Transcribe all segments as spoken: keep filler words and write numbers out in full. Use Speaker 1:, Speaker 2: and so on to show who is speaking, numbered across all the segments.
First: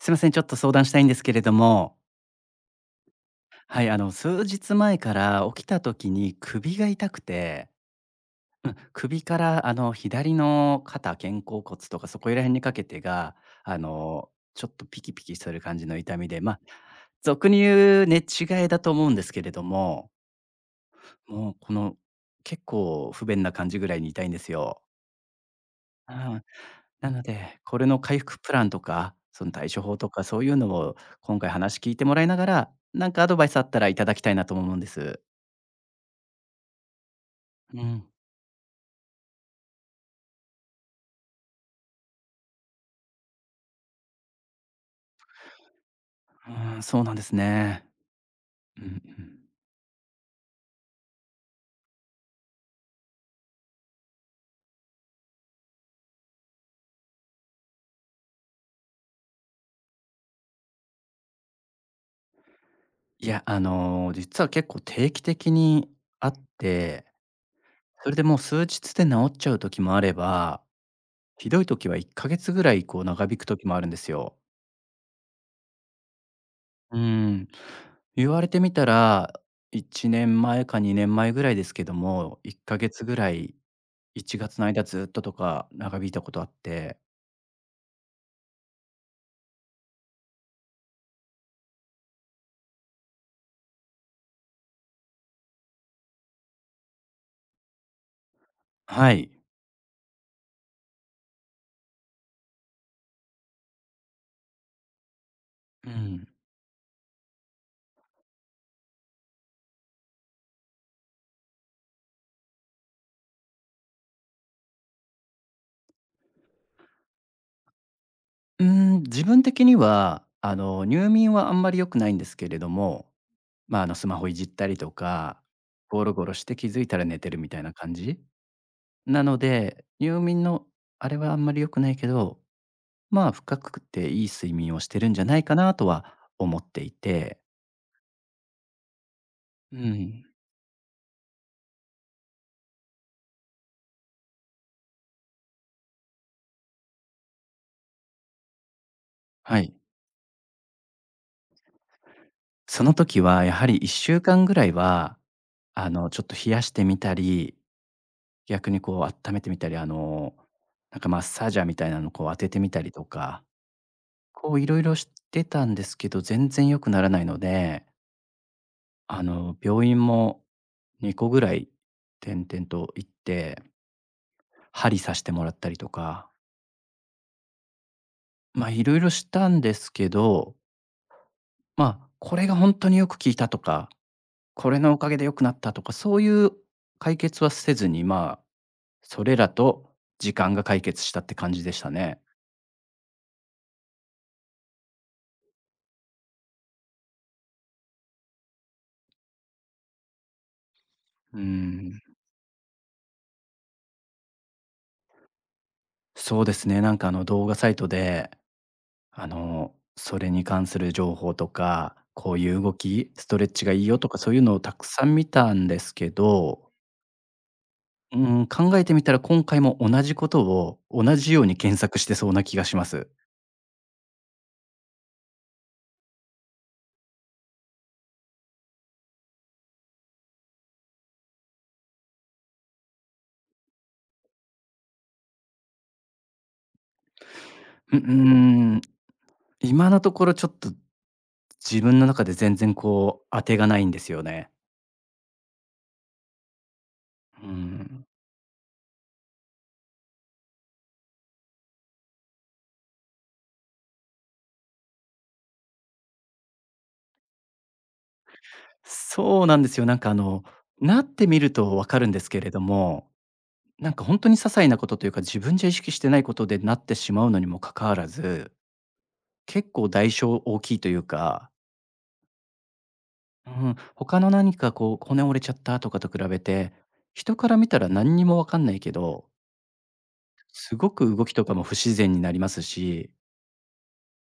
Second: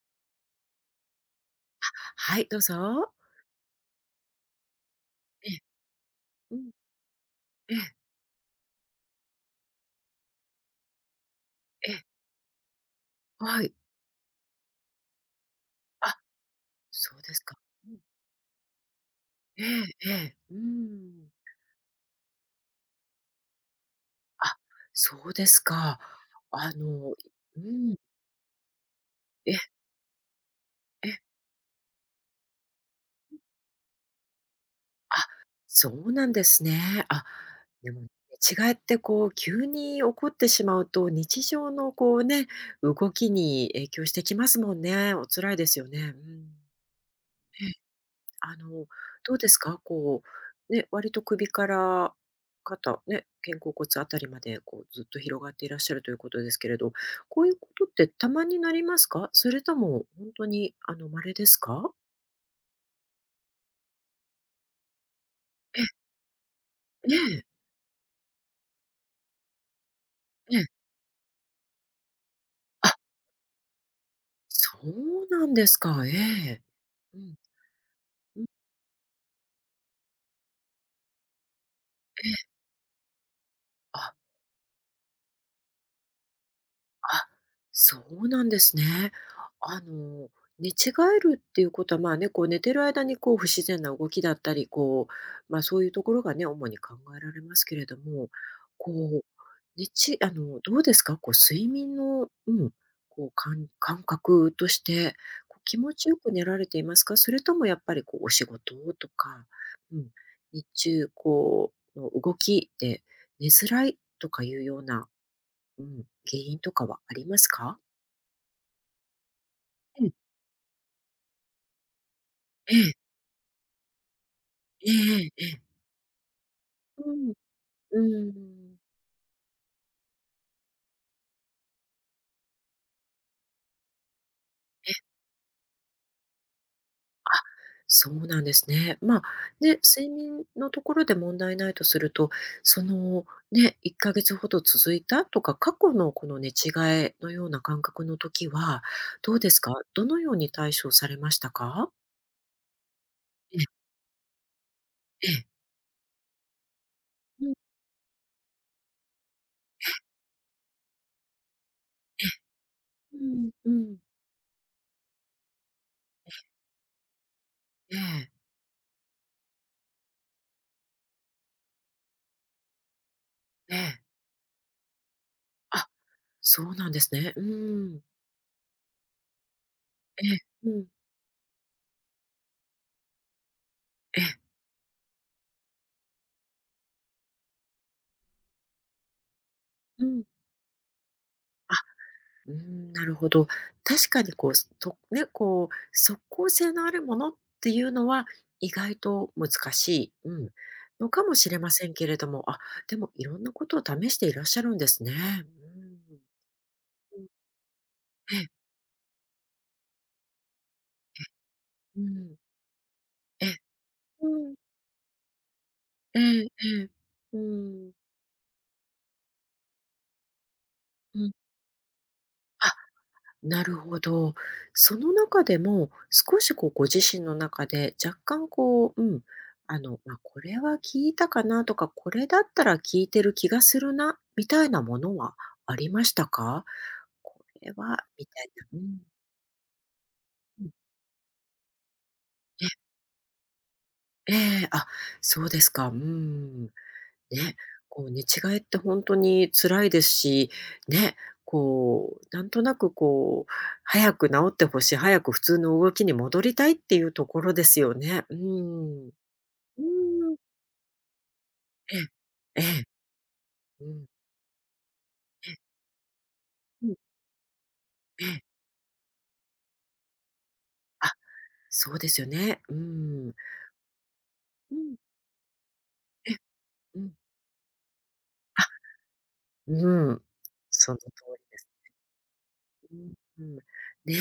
Speaker 1: すいません、ちょっと相談したいんですけれども、
Speaker 2: はい、どうぞ。
Speaker 1: はい、あの、数日前から
Speaker 2: ええ、
Speaker 1: 起きた時に
Speaker 2: うん、
Speaker 1: 首が痛くて、
Speaker 2: ええ、
Speaker 1: 首からあの、左の肩、肩甲骨
Speaker 2: ええ、
Speaker 1: とかそこら辺にかけてが、
Speaker 2: はい。
Speaker 1: あの、ちょっとピキピキする感じの
Speaker 2: あ、
Speaker 1: 痛みで、まあ、
Speaker 2: そうです
Speaker 1: 俗
Speaker 2: か。
Speaker 1: に
Speaker 2: うん。
Speaker 1: 言う寝違えだと思うんですけれど
Speaker 2: ええ
Speaker 1: も、
Speaker 2: ええ、うーん。
Speaker 1: もうこの、結構不便な感じぐらいに痛いんです
Speaker 2: あ、
Speaker 1: よ。
Speaker 2: そうですか。あ
Speaker 1: な
Speaker 2: の、
Speaker 1: ので、
Speaker 2: う
Speaker 1: これ
Speaker 2: ん、
Speaker 1: の回復プランとか、その
Speaker 2: ええ、
Speaker 1: 対処法とか、そういうのを
Speaker 2: ええ、
Speaker 1: 今回話聞いてもらいながら、なんかアドバイスあったらいただきたいなとも思うんで
Speaker 2: あ、
Speaker 1: す。
Speaker 2: そうなんですね。あ、
Speaker 1: うん。う
Speaker 2: でも、
Speaker 1: ん。
Speaker 2: 違いってこう急に起こってしまうと、日常のこうね、動きに影響してきますもんね。お辛いですよね。うん。
Speaker 1: そうなんです
Speaker 2: え。
Speaker 1: ね。
Speaker 2: あ
Speaker 1: うんう
Speaker 2: の、ど
Speaker 1: ん。
Speaker 2: うですか？こう、ね、割と首から肩、ね、肩甲骨あたりまで、こうずっと広がっていらっしゃるということですけれど、こういうことってたまになりますか？それとも本当に、あの、稀ですか？
Speaker 1: いや、あの、実は結構定期的
Speaker 2: え、
Speaker 1: にあって、
Speaker 2: ええ、
Speaker 1: それでもう数日で治っちゃう時もあれ
Speaker 2: え
Speaker 1: ば、
Speaker 2: え。
Speaker 1: ひどい時はいっかげつぐらい
Speaker 2: あ、
Speaker 1: こう長引く時もあるんですよ。
Speaker 2: そうなんですか。ええ。
Speaker 1: う
Speaker 2: うん、
Speaker 1: ん。言わ
Speaker 2: うん、
Speaker 1: れてみたら、いちねんまえかにねんまえぐらいですけど
Speaker 2: え
Speaker 1: も、
Speaker 2: え。
Speaker 1: いっかげつぐらい、
Speaker 2: あ
Speaker 1: ひとつきの間ずっととか長引いたことあって、
Speaker 2: あ、そうなんですね。あの、寝違えるっていうことは、まあね、こう寝てる間にこう不自然な動きだったり、こう、まあそういうところがね、主に考えられますけれども、こ
Speaker 1: は
Speaker 2: う、
Speaker 1: い。
Speaker 2: 寝ちあの、どうですかこう睡眠の、うん、こう感感覚として、こう気
Speaker 1: う
Speaker 2: 持ちよ
Speaker 1: ん。
Speaker 2: く寝られていますかそれともやっぱりこうお仕事とか、うん、日中こう、の動きで寝づらいとかいうようなうん、原因とかはありますか？
Speaker 1: うーん、自分的に
Speaker 2: うん、
Speaker 1: は、あの、入眠はあんまり良くないんですけれど
Speaker 2: ええ、
Speaker 1: も、まあ、あの、スマホいじったりと
Speaker 2: ええ
Speaker 1: か、
Speaker 2: ええええ
Speaker 1: ゴロゴロして気づいた
Speaker 2: う
Speaker 1: ら寝て
Speaker 2: ん、
Speaker 1: るみたいな感
Speaker 2: う
Speaker 1: じ
Speaker 2: ん
Speaker 1: なので、入眠のあれはあんまり良くないけど、まあ、深くていい睡眠をしてる
Speaker 2: え
Speaker 1: んじゃないかなとは思ってい
Speaker 2: あ、
Speaker 1: て。
Speaker 2: そうなんですね。まあ、
Speaker 1: う
Speaker 2: ね、睡
Speaker 1: ん。
Speaker 2: 眠のところで問題ないとすると、その、ね、いっかげつほど続いたとか、過去のこの寝違えのような感覚の時は、どうで
Speaker 1: は
Speaker 2: す
Speaker 1: い。
Speaker 2: か？どのように対処されましたか？
Speaker 1: その時はや
Speaker 2: ええ、
Speaker 1: はりいっしゅうかんぐらいは、
Speaker 2: ええ、
Speaker 1: あの、ちょっと冷やしてみた
Speaker 2: う
Speaker 1: り、
Speaker 2: ん、
Speaker 1: 逆にこう温めてみたり、あの、なんかマッサージャーみたいなのこ
Speaker 2: え
Speaker 1: う当ててみたりと
Speaker 2: え。う
Speaker 1: か、
Speaker 2: ん、うん。
Speaker 1: こういろいろしてたんですけど、全然良くならないので、
Speaker 2: ええ、
Speaker 1: あの、病院もにこぐらい点々と行って、
Speaker 2: ええ。
Speaker 1: 針刺してもらったりと
Speaker 2: あ、
Speaker 1: か、
Speaker 2: そうなんですね。うん。
Speaker 1: まあいろいろしたんですけ
Speaker 2: ええ。
Speaker 1: ど、
Speaker 2: うん、
Speaker 1: まあ、これが本当によく効いたとか、
Speaker 2: ええ、
Speaker 1: これのおかげで良くなったとか、そういう解決はせずに、まあ、それらと
Speaker 2: うん。
Speaker 1: 時間が解決したって感じで
Speaker 2: あ
Speaker 1: したね。
Speaker 2: うーん、なるほど。確かにこう、すとね、こう、即効性のあるものっていうのは意外と難しい、うん、のかも
Speaker 1: う
Speaker 2: しれません
Speaker 1: ん。
Speaker 2: けれども、あ、でもいろんなことを試していらっしゃるんですね。
Speaker 1: そうですね、なんかあ
Speaker 2: うん。う
Speaker 1: の
Speaker 2: ん、
Speaker 1: 動画サイトで、
Speaker 2: ええ、
Speaker 1: あの、それに関する情
Speaker 2: え
Speaker 1: 報とか、
Speaker 2: え、う
Speaker 1: こ
Speaker 2: ん、
Speaker 1: ういう動き、ストレ
Speaker 2: え
Speaker 1: ッ
Speaker 2: え、
Speaker 1: チがいいよとか
Speaker 2: う
Speaker 1: そういうの
Speaker 2: ん、
Speaker 1: をたくさん見たんですけ
Speaker 2: えええ
Speaker 1: ど、
Speaker 2: え、うん、
Speaker 1: うん、考えてみたら今回も同じことを同
Speaker 2: う
Speaker 1: じ
Speaker 2: ん。
Speaker 1: ように検索してそうな気が
Speaker 2: あ
Speaker 1: します。
Speaker 2: なるほど。その中でも、少しこうご自身の中で若干こう、うん、あの、まあ、これは聞いたかなとか、これだったら聞いてる気がするな、みたいなものはありましたか？これ
Speaker 1: う
Speaker 2: はみたいな。
Speaker 1: ん、
Speaker 2: うん、
Speaker 1: 今のところちょっ
Speaker 2: うん。
Speaker 1: と自分の中で全
Speaker 2: え
Speaker 1: 然こう当てがないんですよ
Speaker 2: え
Speaker 1: ね。
Speaker 2: えあ、そうですか。うん。
Speaker 1: う
Speaker 2: ね、こ
Speaker 1: ん。
Speaker 2: う寝違えって本当に辛いですし、ね、こう、なんとなくこう、早く治ってほしい、早く普通の動きに戻りたいっていうところですよね。うん。う
Speaker 1: そうなんですよ。なんかあ
Speaker 2: ーん。
Speaker 1: の、なってみるとわか
Speaker 2: ええ。
Speaker 1: るんですけれど
Speaker 2: ええ。
Speaker 1: も、
Speaker 2: う
Speaker 1: なんか
Speaker 2: ん。
Speaker 1: 本当に些細なことというか、自
Speaker 2: え
Speaker 1: 分
Speaker 2: え、
Speaker 1: じゃ意識してないことでなっ
Speaker 2: う
Speaker 1: て
Speaker 2: ん、
Speaker 1: しまうのにもかかわら
Speaker 2: ええ。
Speaker 1: ず、結構代償大きいという
Speaker 2: あ、
Speaker 1: か、
Speaker 2: そうですよね。うん。
Speaker 1: うん、他の何か
Speaker 2: う
Speaker 1: こ
Speaker 2: ん。
Speaker 1: う骨折れちゃったとかと比
Speaker 2: え、
Speaker 1: べて、
Speaker 2: うん。
Speaker 1: 人から見たら何にもわかん
Speaker 2: あ、
Speaker 1: ないけど、
Speaker 2: うん。
Speaker 1: すご
Speaker 2: その通
Speaker 1: く動きと
Speaker 2: り
Speaker 1: か
Speaker 2: で
Speaker 1: も
Speaker 2: す。
Speaker 1: 不自然になります
Speaker 2: うん、
Speaker 1: し、
Speaker 2: ね、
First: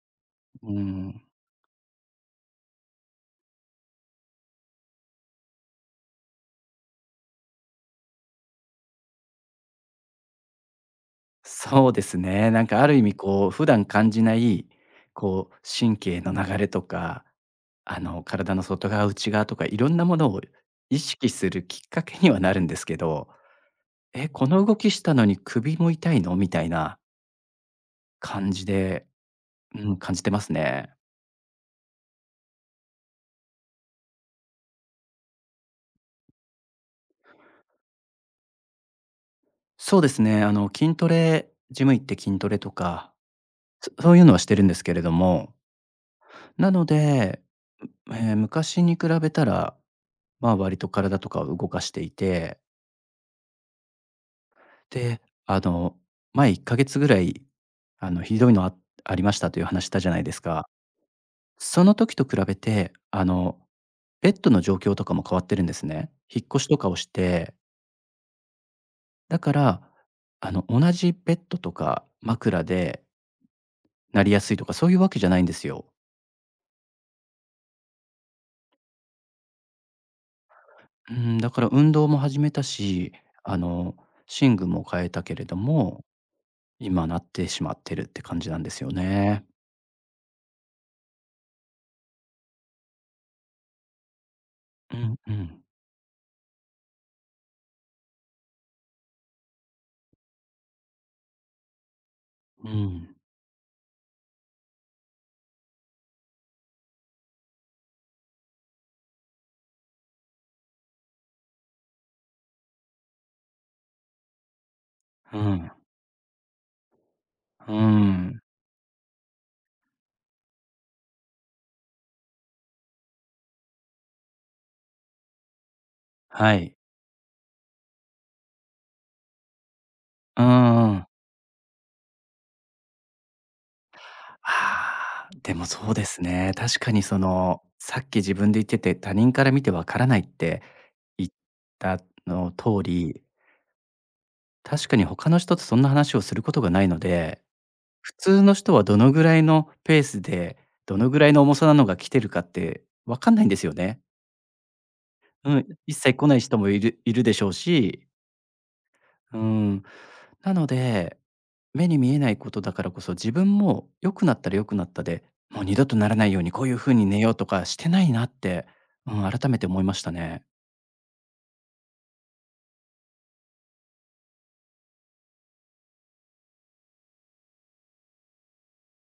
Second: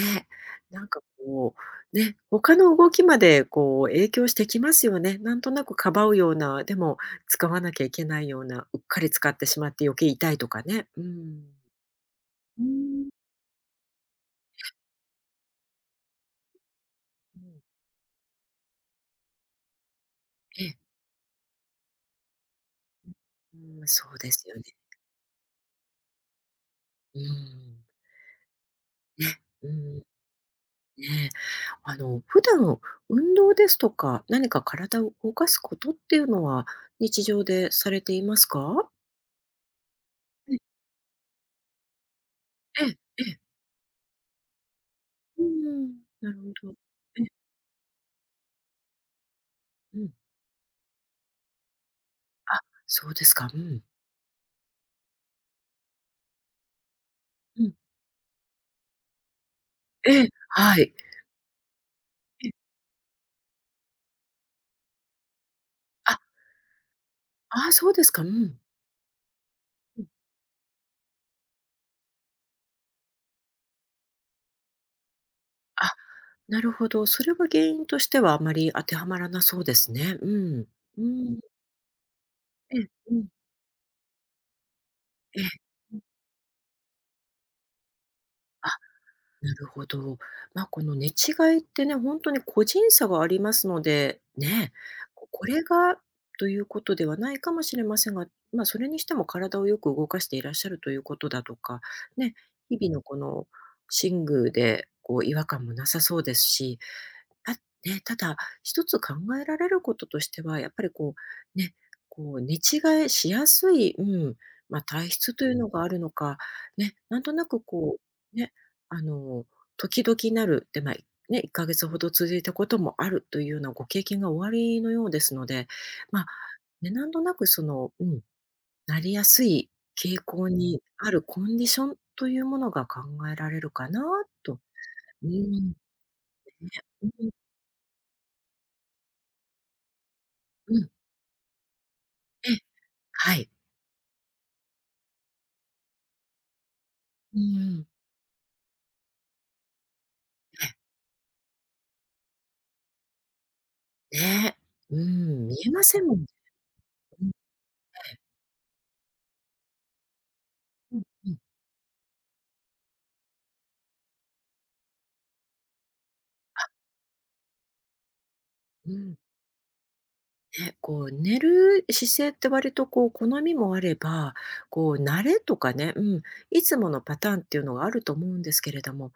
Speaker 1: う
Speaker 2: なんか
Speaker 1: ん、
Speaker 2: こう、ね、他の動きまでこう影響してきますよね。なんとなくかばうような、でも使わなきゃいけないような、うっかり使ってしまって余計痛いとかね。うん。
Speaker 1: そうですね、
Speaker 2: う
Speaker 1: なんかある意
Speaker 2: ん。
Speaker 1: 味こう普段感じない、こう神経の流れとか、
Speaker 2: うん、
Speaker 1: あの体の外側、内側とかいろんなものを
Speaker 2: ええ、
Speaker 1: 意識するきっかけにはなるんですけど
Speaker 2: うん、そう
Speaker 1: 「え、
Speaker 2: で
Speaker 1: こ
Speaker 2: すよね。
Speaker 1: の動きしたのに首も痛いの？」みたいな
Speaker 2: うん。
Speaker 1: 感じで、
Speaker 2: ね、う
Speaker 1: う
Speaker 2: ん、
Speaker 1: ん、感じてますね。
Speaker 2: ね。あの、普段運動ですとか、何か体を動かすことっていうのは、日常でされていますか？
Speaker 1: そうですね、あ
Speaker 2: ええ
Speaker 1: の、筋トレジム行って筋トレと
Speaker 2: え
Speaker 1: か、
Speaker 2: えええ。
Speaker 1: そそういうのはしてるんですけれど
Speaker 2: う
Speaker 1: も、
Speaker 2: ん、なるほ
Speaker 1: な
Speaker 2: ど。
Speaker 1: の
Speaker 2: え。
Speaker 1: で、えー昔に比べたら、
Speaker 2: うん。
Speaker 1: まあ、割と体とかを動かしていて、
Speaker 2: あ、そうですか。うん。
Speaker 1: で、あの、前いっかげつぐらい、
Speaker 2: うん。
Speaker 1: あの、ひどいのあありましたという話したじゃな
Speaker 2: え
Speaker 1: い
Speaker 2: え、
Speaker 1: ですか。
Speaker 2: はい。
Speaker 1: その時と比
Speaker 2: え、
Speaker 1: べて、あの、ベッドの状況とかも変わってるんですね。
Speaker 2: あ、
Speaker 1: 引っ越しとかをして、
Speaker 2: ああ、そうですか。うん。
Speaker 1: だから、
Speaker 2: うん。
Speaker 1: あの、同じベッドとか枕でなりやすいとか、そういうわけじゃないんですよ。
Speaker 2: あ、なるほど。それは原因としてはあまり当てはまらなそうですね。うん。うー
Speaker 1: うん、
Speaker 2: ん。
Speaker 1: だから運動も始めた
Speaker 2: ええ、
Speaker 1: し、
Speaker 2: うん。
Speaker 1: あの、寝具も変えたけ
Speaker 2: ええ。
Speaker 1: れど
Speaker 2: うん。
Speaker 1: も、今なってしまってるって感じなんですよね。
Speaker 2: なるほど。まあ、この寝違いってね、本当に個人差がありますので、ね、
Speaker 1: うん
Speaker 2: こ
Speaker 1: う
Speaker 2: これ
Speaker 1: ん。
Speaker 2: がということではないかもしれませんが、まあ、それにしても体をよく動かしていらっしゃるということだとか、ね、
Speaker 1: う
Speaker 2: 日々の
Speaker 1: ん。
Speaker 2: この寝具でこう違和感もなさそうですし、あ、ね、ただ、一つ考えられることとしては、やっぱりこう、ね、こう、寝違えしやすい、うん、まあ、体質
Speaker 1: う
Speaker 2: というの
Speaker 1: ん。
Speaker 2: があるのか、ね、なんとなく
Speaker 1: うー
Speaker 2: こう、
Speaker 1: ん。
Speaker 2: ね、あの、時々なる、で、まあ、ね、いっかげつほど続いたこともあるというようなご経験がおありのようですので、まあ、
Speaker 1: はい。
Speaker 2: ね、なんとなくその、うん、なりやすい傾
Speaker 1: うんう
Speaker 2: 向
Speaker 1: んうんうんうん、
Speaker 2: に
Speaker 1: はい、うん。
Speaker 2: あるコンディションというものが考えられるかなと。
Speaker 1: あ
Speaker 2: う
Speaker 1: あ、でも
Speaker 2: ん、
Speaker 1: そうですね。確かに
Speaker 2: う
Speaker 1: そ
Speaker 2: ん、
Speaker 1: の、さっき自分で言ってて、他人から見てわからないって
Speaker 2: うん、
Speaker 1: 言った
Speaker 2: え
Speaker 1: の
Speaker 2: え、
Speaker 1: 通り、
Speaker 2: はい。
Speaker 1: 確かに他の人とそんな話をすることがないの
Speaker 2: う
Speaker 1: で、
Speaker 2: ん。
Speaker 1: 普通の人はどのぐらいのペースで、どのぐらいの重さなのが来てるかってわかんないんですよね。
Speaker 2: え、ね。うん、
Speaker 1: う
Speaker 2: 見
Speaker 1: ん、
Speaker 2: えま
Speaker 1: 一
Speaker 2: せん
Speaker 1: 切
Speaker 2: もん。
Speaker 1: 来ない人もいるいる
Speaker 2: うん
Speaker 1: でしょうし、うん。なの
Speaker 2: うん
Speaker 1: で、
Speaker 2: うん。
Speaker 1: 目に見えないことだからこそ、自分も良くなったら良くなったで、もう二度とならないようにこういう風に寝ようとかしてないなって、
Speaker 2: う
Speaker 1: う
Speaker 2: ん。
Speaker 1: ん、改めて思いましたね。
Speaker 2: ね、こう寝る姿勢って割とこう好みもあれば、こう慣れとかね、うん、いつものパターンっていうのがあると思うんですけれども、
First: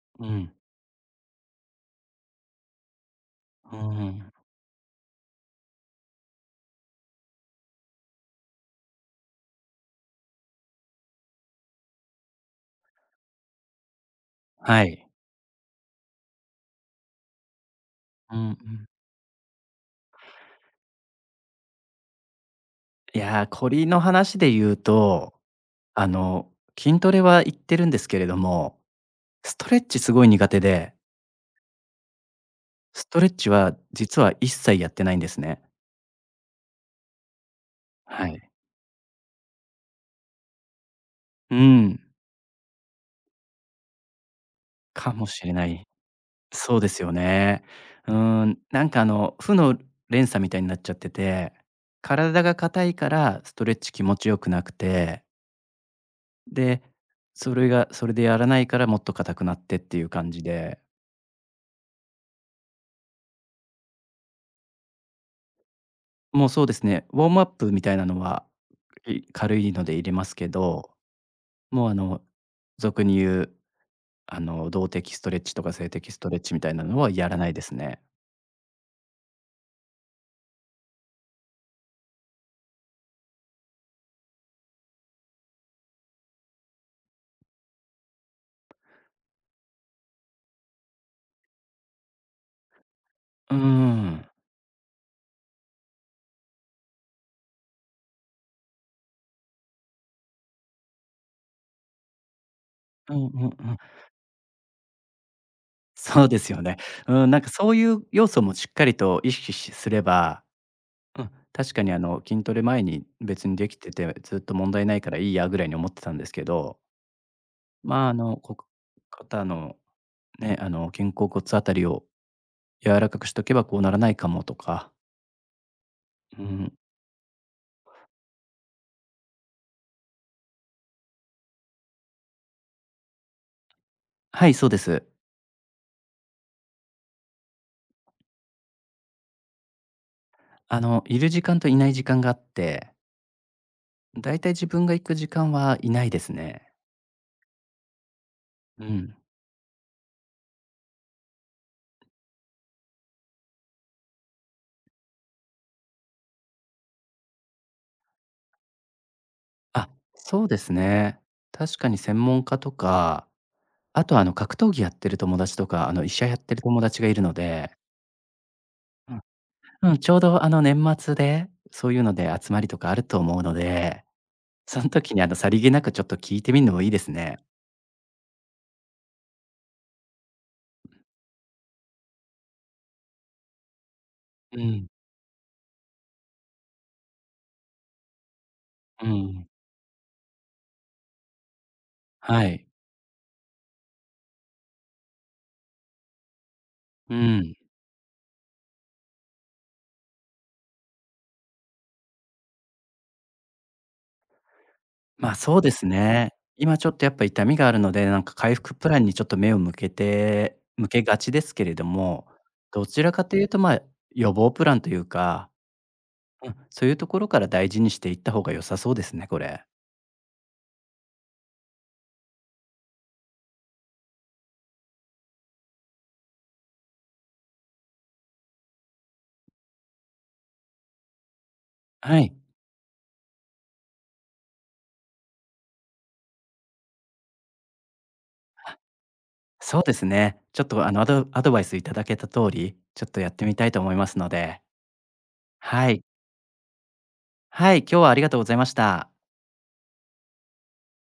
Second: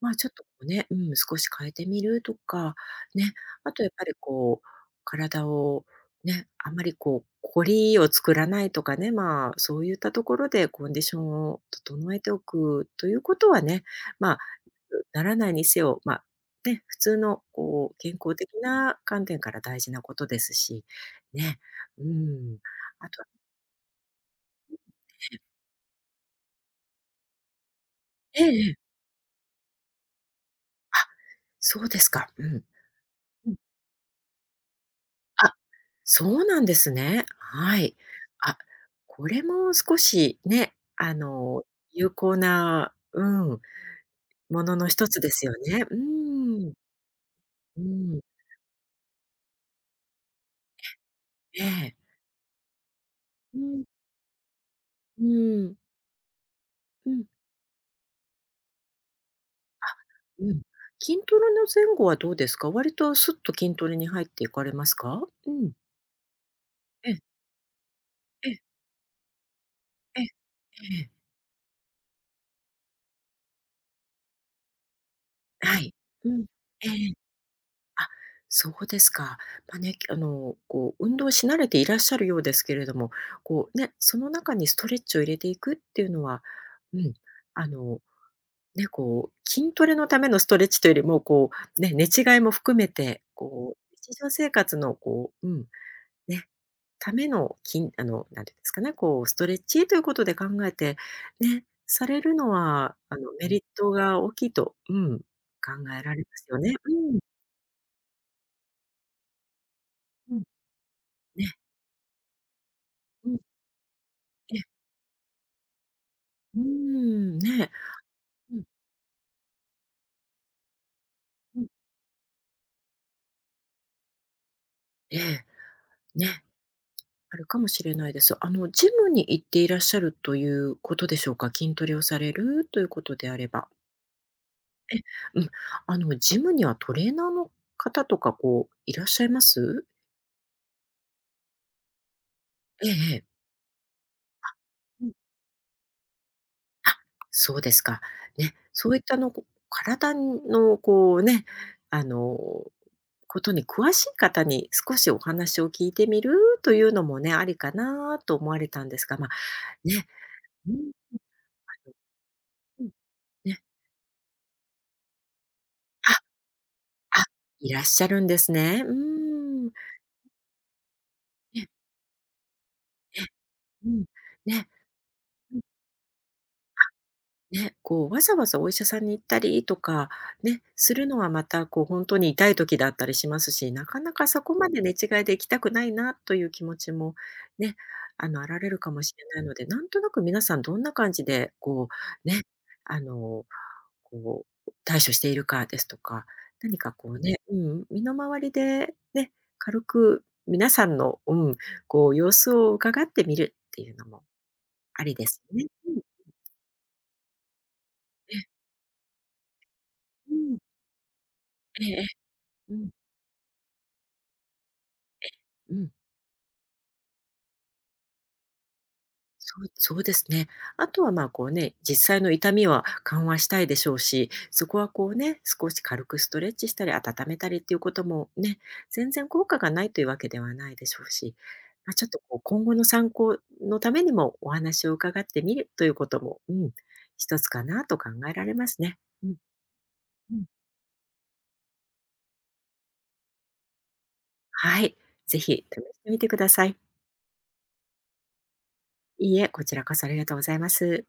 Speaker 2: まあ、
Speaker 1: う
Speaker 2: ちょっとこ
Speaker 1: ん。
Speaker 2: うね、うん、少し変えてみるとか、ね、あ
Speaker 1: う
Speaker 2: とやっぱり
Speaker 1: ん。
Speaker 2: こう、体をね、あんまりこうこりを作らないとかね、まあ、そういったところでコンディションを整えておくということはね、まあ、
Speaker 1: はい。
Speaker 2: ならないにせよ、ま、ね、普通のこう健康
Speaker 1: うん
Speaker 2: 的
Speaker 1: うん。
Speaker 2: な観点から大事なことですし、ね、うん。あ
Speaker 1: い
Speaker 2: とは
Speaker 1: やー、こりの話で言うと、あの、筋トレは行ってるんですけれど
Speaker 2: ええええ。
Speaker 1: も、ストレッチすごい苦手で、
Speaker 2: あ、そうですか。うん。
Speaker 1: ストレッチ
Speaker 2: うん。
Speaker 1: は実は一切やってないんです
Speaker 2: あ、
Speaker 1: ね。
Speaker 2: そうなんですね。はい。
Speaker 1: はい。
Speaker 2: あ、これも少しね、あ
Speaker 1: う
Speaker 2: の、
Speaker 1: ん、
Speaker 2: 有効なうん、ものの一
Speaker 1: か
Speaker 2: つ
Speaker 1: も
Speaker 2: で
Speaker 1: し
Speaker 2: す
Speaker 1: れ
Speaker 2: よ
Speaker 1: な
Speaker 2: ね。
Speaker 1: い。
Speaker 2: うーん。
Speaker 1: そうですよね。
Speaker 2: う
Speaker 1: う
Speaker 2: ん。
Speaker 1: ーん、なんかあの、負の連鎖みたいになっちゃってて、
Speaker 2: ええ。
Speaker 1: 体が硬いからス
Speaker 2: う
Speaker 1: トレッ
Speaker 2: ん。
Speaker 1: チ気持ちよくなくて、
Speaker 2: うーん。
Speaker 1: で、
Speaker 2: うん。
Speaker 1: それがそれでやらないからもっと硬くなってっていう感じ
Speaker 2: うん。
Speaker 1: で、
Speaker 2: 筋トレの前後はどうですか？割とスッと筋トレに入っていかれますか？うん。
Speaker 1: もうそうですね、
Speaker 2: ええ、
Speaker 1: ウォームアップみたいなのは、
Speaker 2: ええ、
Speaker 1: い軽いので入れ
Speaker 2: え
Speaker 1: ま
Speaker 2: え、
Speaker 1: すけど、
Speaker 2: ええ、
Speaker 1: もうあの、俗に言う、あの、動的ストレッチとか
Speaker 2: は
Speaker 1: 静
Speaker 2: い。
Speaker 1: 的ス
Speaker 2: う
Speaker 1: トレッ
Speaker 2: ん。
Speaker 1: チみたいな
Speaker 2: え
Speaker 1: のは
Speaker 2: え。
Speaker 1: やらないですね。
Speaker 2: あ、そうですか。ま、ね、あの、こう運動し慣れていらっしゃるようですけれども、こうね、その中にストレッチを入れていくっていうのは、うん、あの、ね、こう筋トレのためのストレッチというよりも、こうね、寝違いも含めて、
Speaker 1: うー
Speaker 2: こう日
Speaker 1: ん。
Speaker 2: 常生活のこう、うん、ね、ための、筋あの、なんていうんですかね、こうストレッチということで考えて、ね、されるのは、
Speaker 1: う
Speaker 2: あ
Speaker 1: んう
Speaker 2: の、
Speaker 1: んう
Speaker 2: メリッ
Speaker 1: ん。
Speaker 2: トが大きいと、うん、考えられ
Speaker 1: そう
Speaker 2: ま
Speaker 1: で
Speaker 2: す
Speaker 1: す
Speaker 2: よ
Speaker 1: よ
Speaker 2: ね。
Speaker 1: ね。
Speaker 2: うん。
Speaker 1: うん、なんかそういう要素もしっかりと意識しすれ
Speaker 2: う
Speaker 1: ば、
Speaker 2: ん。
Speaker 1: うん、
Speaker 2: ね、
Speaker 1: 確かにあの、筋トレ前に
Speaker 2: うん、
Speaker 1: 別にできてて、ずっと
Speaker 2: え
Speaker 1: 問
Speaker 2: え、
Speaker 1: 題ないからいいやぐらいに思ってたんですけ
Speaker 2: うー
Speaker 1: ど、
Speaker 2: ん、ね。
Speaker 1: まあ、あの、こ
Speaker 2: うん
Speaker 1: 肩のね、あの、肩甲骨
Speaker 2: う
Speaker 1: あ
Speaker 2: ん。
Speaker 1: たりを柔らかくしとけばこうならないかもとか、
Speaker 2: ええ、
Speaker 1: う
Speaker 2: ね、
Speaker 1: ん。
Speaker 2: あるかもしれないです。あの、ジムに行っていらっしゃるということでしょうか？筋トレをされるということであれば。
Speaker 1: はい、そうで
Speaker 2: え、
Speaker 1: す。
Speaker 2: うん、あの、ジムにはトレーナーの方とか、こう、いらっしゃいます？
Speaker 1: あの、いる時間といない時間があっ
Speaker 2: ええ
Speaker 1: て、
Speaker 2: ええ。
Speaker 1: だいたい自分が行く時間はいないですね。
Speaker 2: あ、そうですか。ね、
Speaker 1: う
Speaker 2: そういっ
Speaker 1: ん。
Speaker 2: たあの、こ体のこうね、あの、ことに詳しい方に少しお話を聞いてみるというのもね、ありかなと思われたんですが、まあ、
Speaker 1: あ、
Speaker 2: ね、
Speaker 1: そうです
Speaker 2: うん、
Speaker 1: ね。確かに専門家と
Speaker 2: うん、
Speaker 1: か、
Speaker 2: ね、
Speaker 1: あとあの格闘技やってる友達とか、あの医
Speaker 2: あ、
Speaker 1: 者やってる友達がいる
Speaker 2: あ、
Speaker 1: ので、
Speaker 2: いらっしゃるんですね。うーん。
Speaker 1: うん、うん、ちょうどあの年末で、
Speaker 2: ね
Speaker 1: そういうので集まりとかあると
Speaker 2: ね
Speaker 1: 思うの
Speaker 2: う
Speaker 1: で、
Speaker 2: ん、ね。
Speaker 1: その時にあのさりげなくちょっと聞いてみるのもいいですね。
Speaker 2: ね、こう、わざわざお医者さんに行ったりとか、ね、するのはまた、こう、本当に痛い時だったりしますし、なかなかそこ
Speaker 1: う
Speaker 2: まで
Speaker 1: ん、
Speaker 2: 寝違いで行きたくないなという気持ちもね、あの、あられるかも
Speaker 1: う
Speaker 2: しれな
Speaker 1: ん、
Speaker 2: いので、なんとなく皆さんどんな感じで、こう、ね、
Speaker 1: はい。
Speaker 2: あの、こう、対処しているかですとか、何かこ
Speaker 1: う
Speaker 2: うね、
Speaker 1: ん。
Speaker 2: うん、身の回りでね、軽く皆さんの、うん、こう、様子を伺ってみるっていうのもありで
Speaker 1: まあ、
Speaker 2: すよ
Speaker 1: そう
Speaker 2: ね。
Speaker 1: です
Speaker 2: うん、
Speaker 1: ね。今ちょっとやっぱ痛みがあるので、なんか
Speaker 2: え、
Speaker 1: 回復プランにちょっと目を向け
Speaker 2: う
Speaker 1: て
Speaker 2: ん、
Speaker 1: 向けがちですけれど
Speaker 2: えええ
Speaker 1: も、
Speaker 2: え、う
Speaker 1: ど
Speaker 2: ん。
Speaker 1: ちらかというと、まあ、予防プランというか、
Speaker 2: うん、
Speaker 1: うん、そういうところから大事にしていった方が良さそうですね、こ
Speaker 2: そ
Speaker 1: れ。
Speaker 2: うそうですね。あとは、まあ、こうね、実際の痛みは緩和したいでしょうし、そこはこうね、少し軽くストレッチしたり温めたりっていうこともね、全然効果がないというわけではないでしょうし、まあ、ちょっ
Speaker 1: は
Speaker 2: と
Speaker 1: い。
Speaker 2: こう今後の参考のためにもお話を伺ってみるということも、うん、一つかなと考えられま
Speaker 1: あ、
Speaker 2: すね。うん、
Speaker 1: そうです
Speaker 2: う
Speaker 1: ね。
Speaker 2: ん
Speaker 1: ちょっとあの、アドアドバイスいただけた通り、ちょっとやってみたいと思いますので、
Speaker 2: はい。ぜひ試し
Speaker 1: はい。
Speaker 2: てみてください。
Speaker 1: はい、今日はありがとうございました。
Speaker 2: いいえ、こちらこそありがとうございます。